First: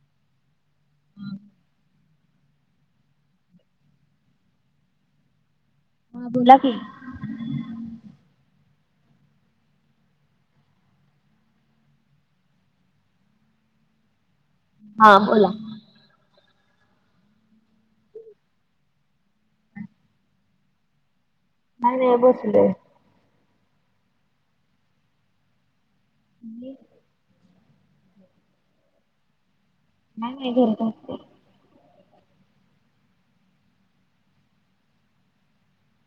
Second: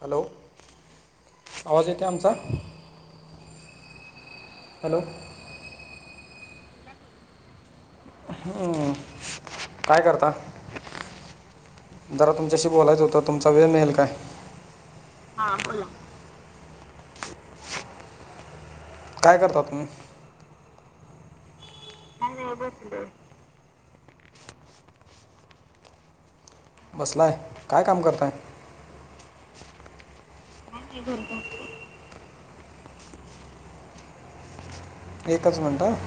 Hello आवाज येतोय आमचा हॅलो हा बोला की हम्म काय करता? जरा तुमच्याशी बोलायचं होतं तुमचा वेळ मिळेल काय? हा बोला. काय करता? तुम्ही. नाही नाही बस.. हो बसलोय. हे.. बसलाय काय? काम करताय? काय नाय घरात असलोय. एकच मिनिट.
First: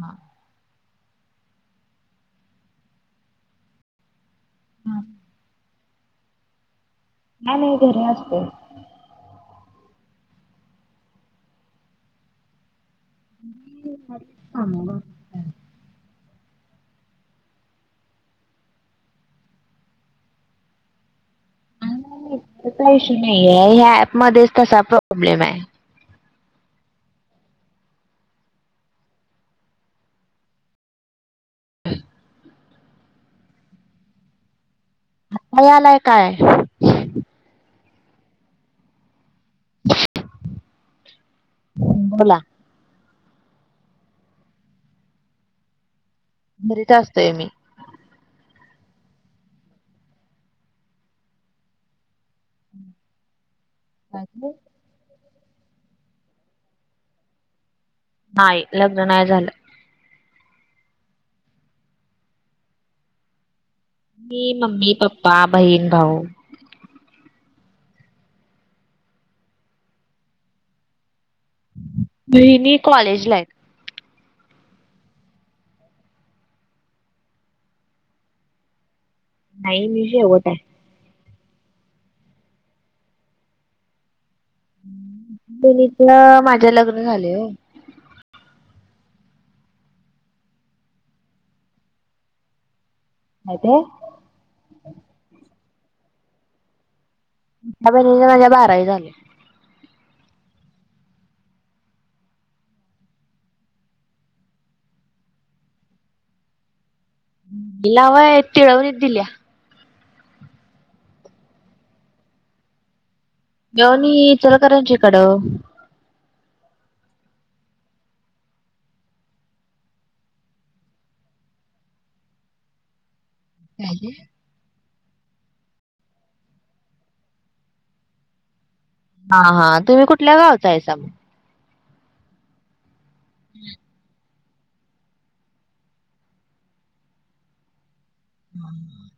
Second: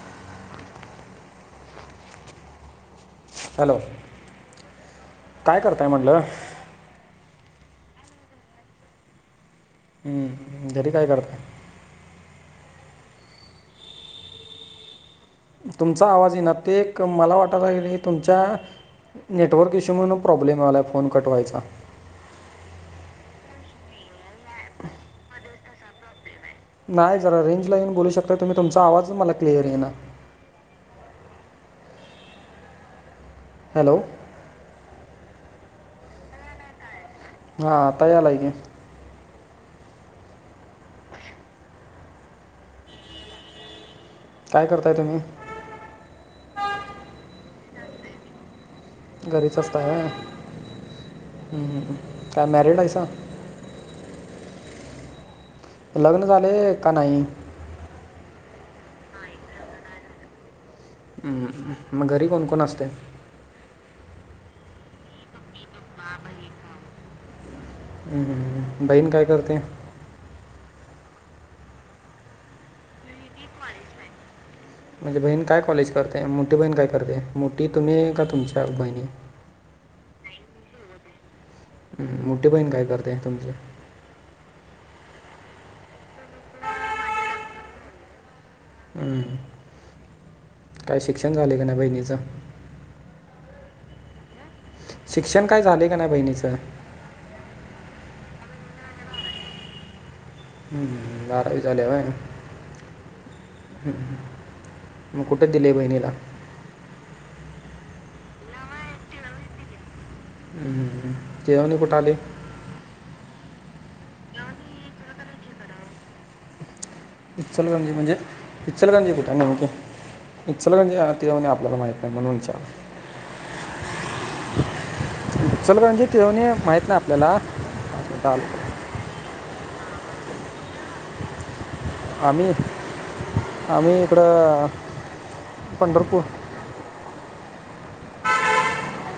हा.. हॅलो काय करताय? म्हटलं. आम्ही घरी असते. हं, घरी काय? करताय. आमबा [inaudible] तुमचा आवाज ये ना ते एक मला वाटत आहे तुमच्या.. नेटवर्क इश्यू म्हणून प्रॉब्लेम आलाय फोन कट व्हायचा. का इशू नाहीय ह्या ऍप मध्येच तसा प्रॉब्लेम आहे. नाही जरा रेंज ला येऊन बोलू शकता तुम्ही तुमचा आवाज मला क्लीअर येईना. ह.. हॅलो... मला यालाय काय? हा आताया यालाय की. बोला.. काय करताय तुम्ही? भरीत असतोय मी. घरीच असतय काय मॅरिड आहेस. अ.. लग्न झाले का नाही? नाही लग्न नाही झालं. मग घरी कोणकोण असतय. मिं मम्मी पप्पा बहीन भाऊ. हम् बहीण काय करते? ती कॉलेजला आहे. म्हणजे बहीण काय कॉलेज करते मोठी बहीण काय करते मोठी तुम्ही का तुमच्या बहिणी. नाही मी शेवट आहे. मोठे बहीण काय करतेय तुमची? बनीच माझ्या लग्न झालय. हम्म... काय शिक्षण झाले का ना बहिणीचं. काय ते? शिक्षण काय झाले का नाही बहिणीचं? माझ्या बहिणीची बारावी झाली. बराावी झाली होय. हम् मग कुठे दिले बहिणीला? तिला व्हय तीळवलीत दिल्या. हूं हूं हूं तीळवनी कुठ आली तिळवंनी ईचलकरंजीकडं ईचलकरणंजी म्हणजे ईचलकरणंजी कुठय नेमकी इचलकरणंजी आणि तीळवणी आपल्याला माहीत नाय म्हणून इचारलं काय ते इचलकरणंजी, तीळवणी माहित नाय आपल्याला हा हा, तुम्ही कुठल्या गावाचा हायसा म आम्ही आम्ही, इकडं अ पंढरपूर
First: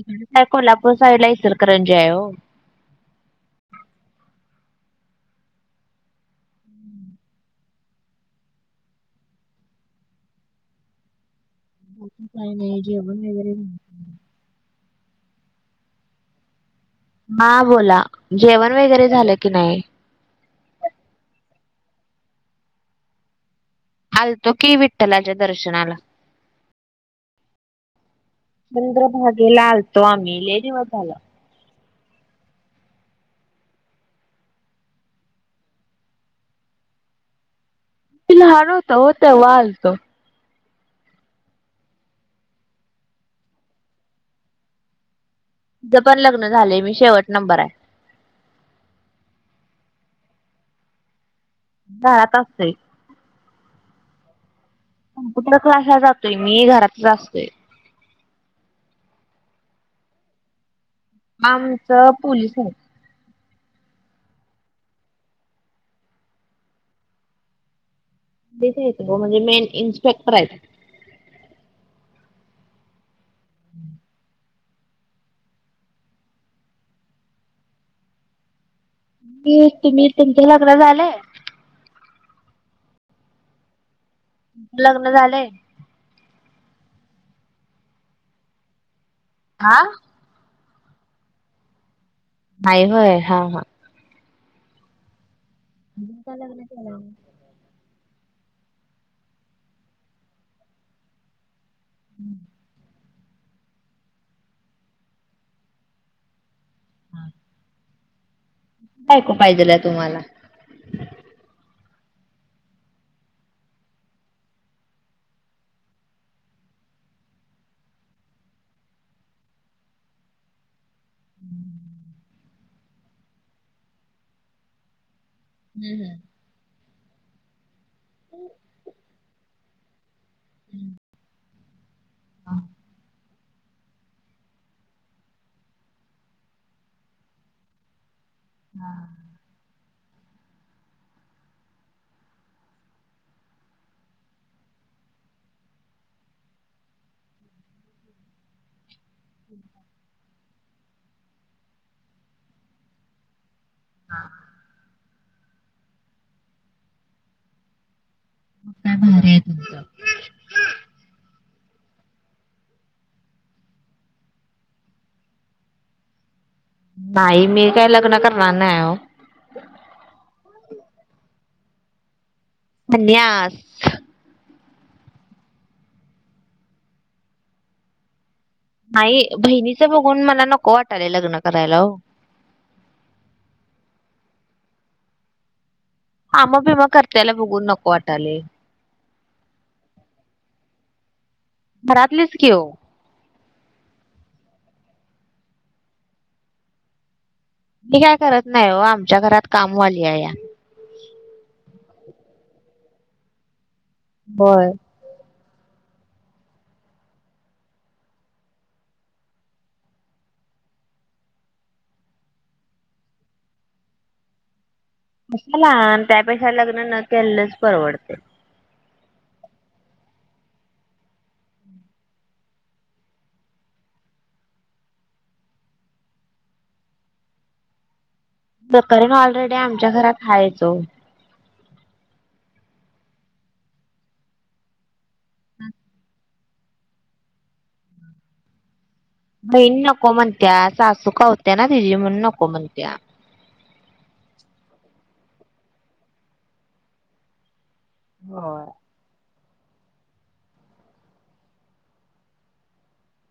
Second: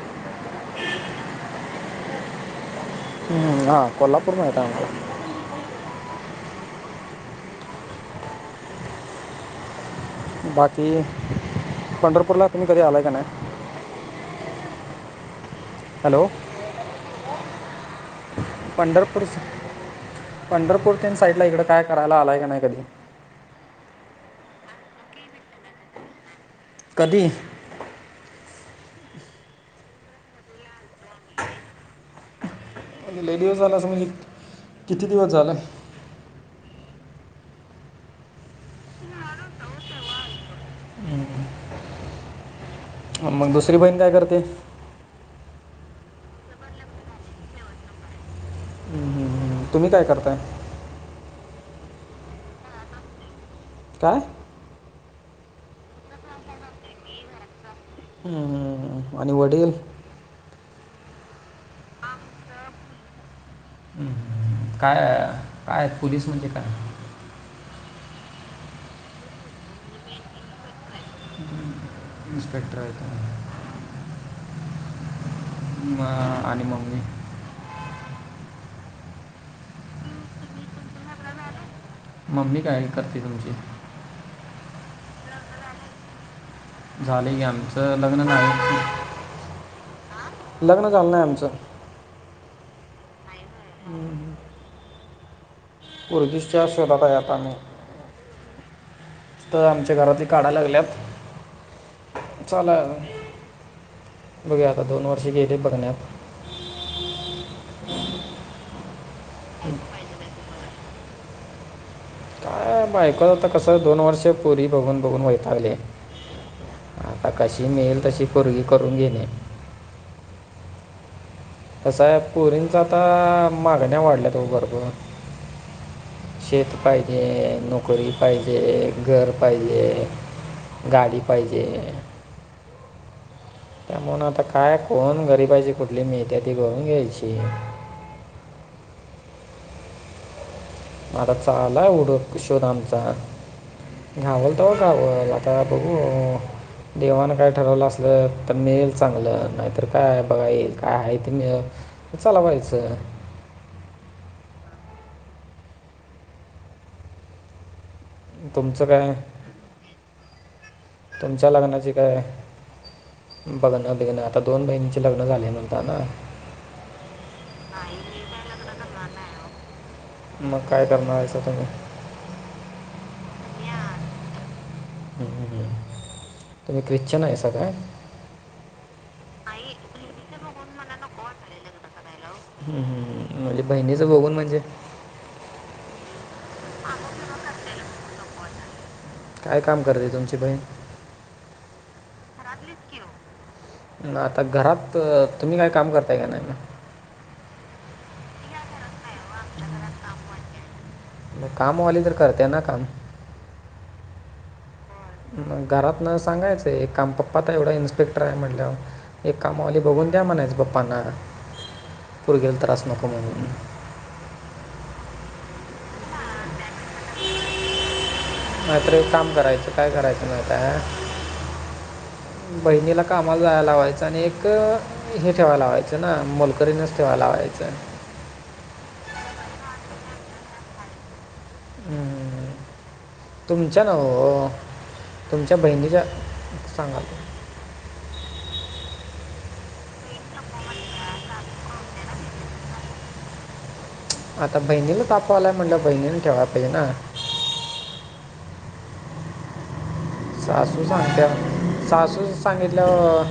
त्या कोल्हापूर साईड ला इचलकरणंजी हाय ओ ह हा, कोल्हापूर माहित हाय आम्हाला बाकी पंढरपूरला काही तुम्ही नाही कधी आलाय का जेवण नाय. वगैरे झालं. हॅलो मा बोला जेवण वगैरे पंढरपूर, झालं की नाही? पंढरपूर तिनं साईडला इकडं काय करायला आलंय का नाय कधी आलतो की, विठ्ठलाच्या दर्शनाला कधी? चंद्र भागेला आलतो आम्ही लय दिवस झाल लय दिवस झालं अस, म्हणजे किती दिवस झाल. पिल हार होता ओ, तेव्हा आलतो. हा मंग दुसरी बहीण काय करते? तीज पण लग्न झालेय. मी शेवट नंबर हाय. हम्म. तुम्ही काय करताय? घरात असते. का? कम्प्युटर क्लासला जातोय मी, घरातच असतोय. हम्म हम्म हम्म आणि वडील आमचं पोलीस आहेत. हम्म हम्म हम्म काय, काय पोलीस म्हणजे काय [unintelligible] म्हणजे मेन इन्स्पेक्टर आहेत. [unintelligible] इस्पेक्टर आहेत व्हय. [unintelligible] म आणि मम्मी की, तुम्ही तुमच लग्न झालंय. मम्मी काय करते तुमची लग्न झालंय. झालंय की, आमचं लग्न झालंय की हा लग्न झालं नाय आमचं नाही होय हा हा लग्न पोरगीच्या केलं शोधात हाय आता मी स्थळ आमच्या घरातली काढाय लागल्यात चला, बघु या आता, दोन वर्षे गेली बघण्यात हा बायको पाहिलेलं ये तुम्हाला? अं बायको नही त कसं होणार? दोन वर्ष पूरी बघून- बघून वैतागलोय. आता कशी मिळेल, तशी पोरगी करून घेणे. [inaudible] कसं पोरींचं आता मागण्या वाढल्या त भरपूर. हम् हम्. शेत पाहिजे, नोकरी पाहिजे, घर पाहिजे. गाडी पाहिजे हा, त्या म्हूनण आता काय कोण गरीबाची कुठली मिळते ती घिऊन घ्यायची. हा, माझा चाला उड [unintelligible] शोध आमचा. घावलं तेव्हा घावलं आता बघू. देवान काय ठरवलं असल तर मिळेल चांगलं, नाहीतर काय बघा येईल काय ते मिळंल चलावायचं हा, तुमचं काय, तुमच्या लग्नाची काय? बघाना झालोय ना आता दोन महिनंचे लग्न झाले म्हणता ना नाही मी काय लग्न करणार नाही ओ मग काय करणार आहेसा तुम्ही? संन्यास हं, हं, हं तुम्ही ख्रिश्चन आहेसा त काय? नाही बहिणीचं बघून मला नको वाटालंय लग्न करायला ओ. हम् -हम् म्हणजे बहिणीचं बघून म्हणजे? कामं बिमं करत्याला बघून नको वाटायले. काय काम करते, तुमची बहीण? घरातलीच कि ओ अन् आता घरात तुम्ही काय काम करताय का नाही म? मी काय करत नाही ओ, आमच्या घरात कामवाली आहे या. म कामवाली तर करत्या ना काम. होय, भ घरात न सांगायचंय एक काम पप्पा तर एवढा इन्स्पेक्टर आहे म्हटल्यावर एक कामावाली बघून द्या म्हणायच पप्पांना, पोरगी ला त्रास नको म्हणून. कशाला त्यापेक्षा लग्न न केलेलंच परवडते. नाहीतर काम करायचं, काय करायचं नाही का बहिणीला कामाला जायला लावायचं, आणि एक हे ठेवाय लावायचं ना, मोलकरीनच ठेवायला लावायचं. मोलकरीण ऑलरेडी आमच्या घरात आहेच ओ. ह्म्म, तुमच्या नाय ओ, तुमच्या बहिणीच्या सांगा बहीण नको म्हणत्या, सासू खवत्या ना तिची म्हणून नको म्हणत्या. आता बहिणीला ताप व्हायलाय म्हणल्यावर बहिणीने ठेवाय पाहिजे ना. होय. सासू सांगत्या, सासू नी सांगितलंया वर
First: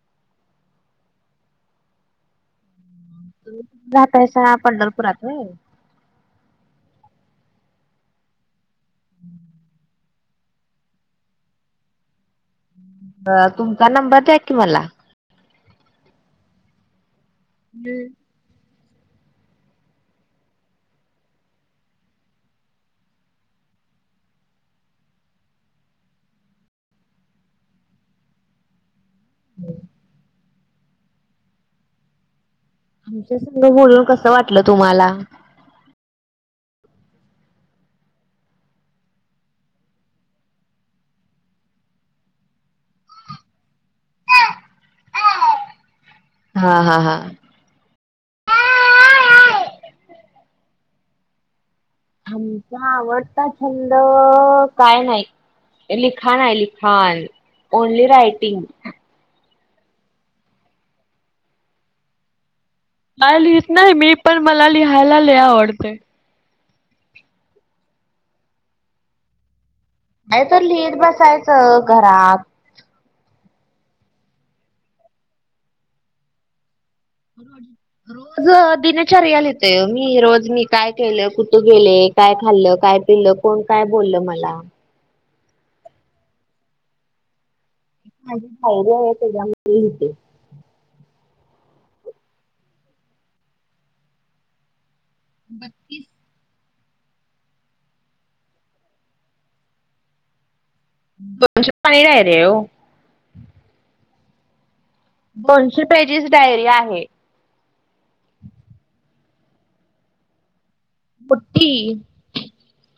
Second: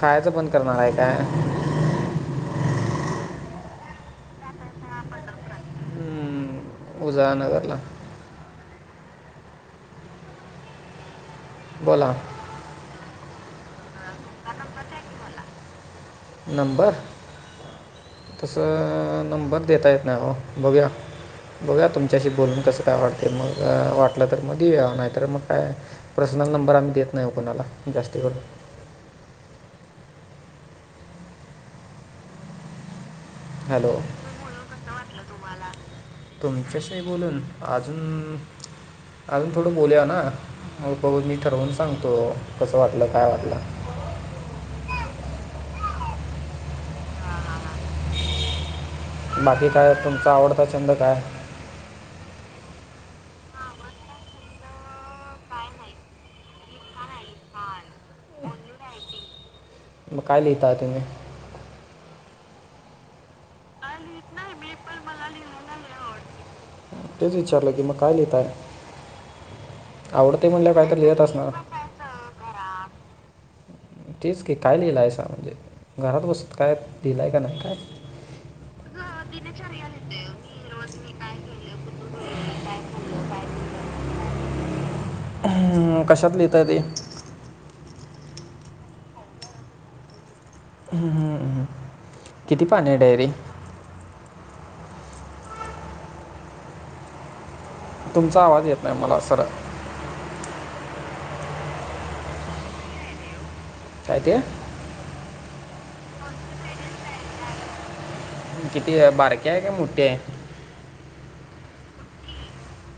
खायचं बंद करणार आहे काय? जाता अशा पंढरपुरात व्हयं तू जा नगरला. [inaudible] बोला. तुमचा नंबर द्या कि मला. नंबर हम् तस नंबर देता येत हो बघूया बगूया तुमच्याशी बोलून कसं काय वाटते मग वाटलं तर मग देऊया नाही तर मग काय पर्सनल नंबर आम्ही देत नाही कुणाला जास्ती करून हो. आमच्यास हॅलो बोलून कसं वाटलं तुम्हाला. तुमच्याशी बोलून अजून अजून थोडं बोलुया ना मग ठरवून सांगतो कसं वाटलं काय वाटलं. हा हा हा बाकी काय तुमचा आवडता छंद काय? आमचा आवडता छंद काय नाही. लिखाण आहे लिखाण ओनली रायटिंग. म काय लिहता तुम्ही.? काही लिहीत नाही पण, लिहायला आवडतं. तेच विचारलं की मग काय लिहताय. काहीतरी लिहत असणार बसायचं घरात. तेच की काय लिहिलायसा म्हणजे घरात बसत काय? लिहिलं आहे का नाही रोज दिनाचार्या लिहते मी रोज मी काय केलं कुठं गेले. काय खाल्लं, काय पिलं, कोण काय बोललं मला. कशात लिहिता ते. माझी डायरी आह ते त्याच्यामध्ये लिहिते. हम् हम्म् किती पान आहे डायरीत. बत्तीस. तुमचा आवाज येत नाही मला थोडा. दोनशे पाने आहे हो. काय ते? दोनशे पेजीस डायरी आहे. किती बारके आहे का मोठे आहे. मोट्टी...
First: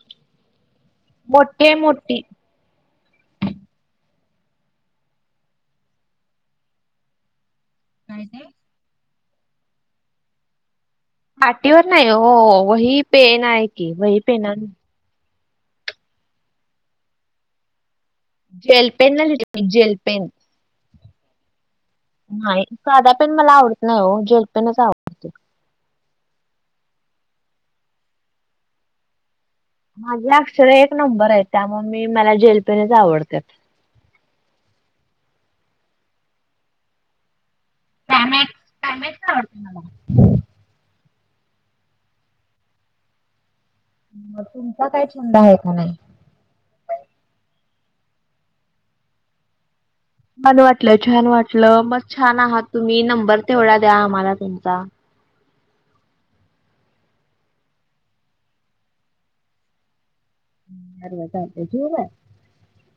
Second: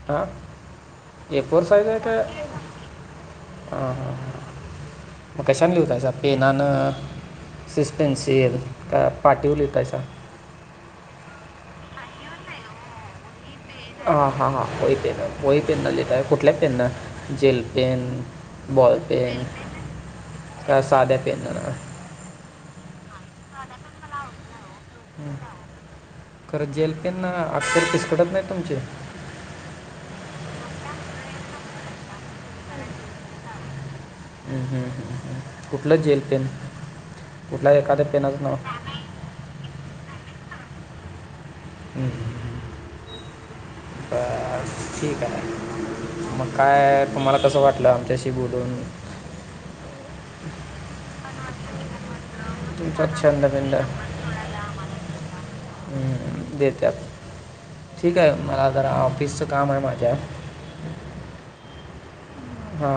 ह ए फोर मोठी आहे सईज हे का? मोठी. ह हा ह मग कशान लिहतायचा पेनन सिस्पेन्सल का पाठीव लीतासा पाटीवर नाही हो वही पेन आहे. की हा वही हा हा पेनाने होई पेन होई पेन न लिताय. कुठल्या पेन न जेल पेन जेल बॉल न पेन लिहिते मी जेल पेन का, सध्या पेनन. नाही साधा पेन मला आवडत नाही. हो जेल पेनच आवडतो. खरं जेल पेन अक्षर पिसकटत नाही तुमचे? माझ्या अक्षर एक नंबर आहे. त्यामुळे मी मला जेलपेनेच आवडतात. हम्म हम्म हम्म हम् कुठलं जेल पेन? कुठला एखाद्या पेनच नाव. [unintelligible] ह! म तुमचा काही छंद आहे का नाही? म काय तुम्हाला कसं वाटलं आमच्याशी बोलून! छान वाटलं छान वाटलं, मस छान आहात तुम्ही, तुमचा नंबर छंद तेवढा द्या आम्हाला तुमचा. हूं देत्यात. ठीक आहे मला जरा ऑफिसचं काम आहे माझ्या. [unintelligible] चालतंय ठुव वा. हा!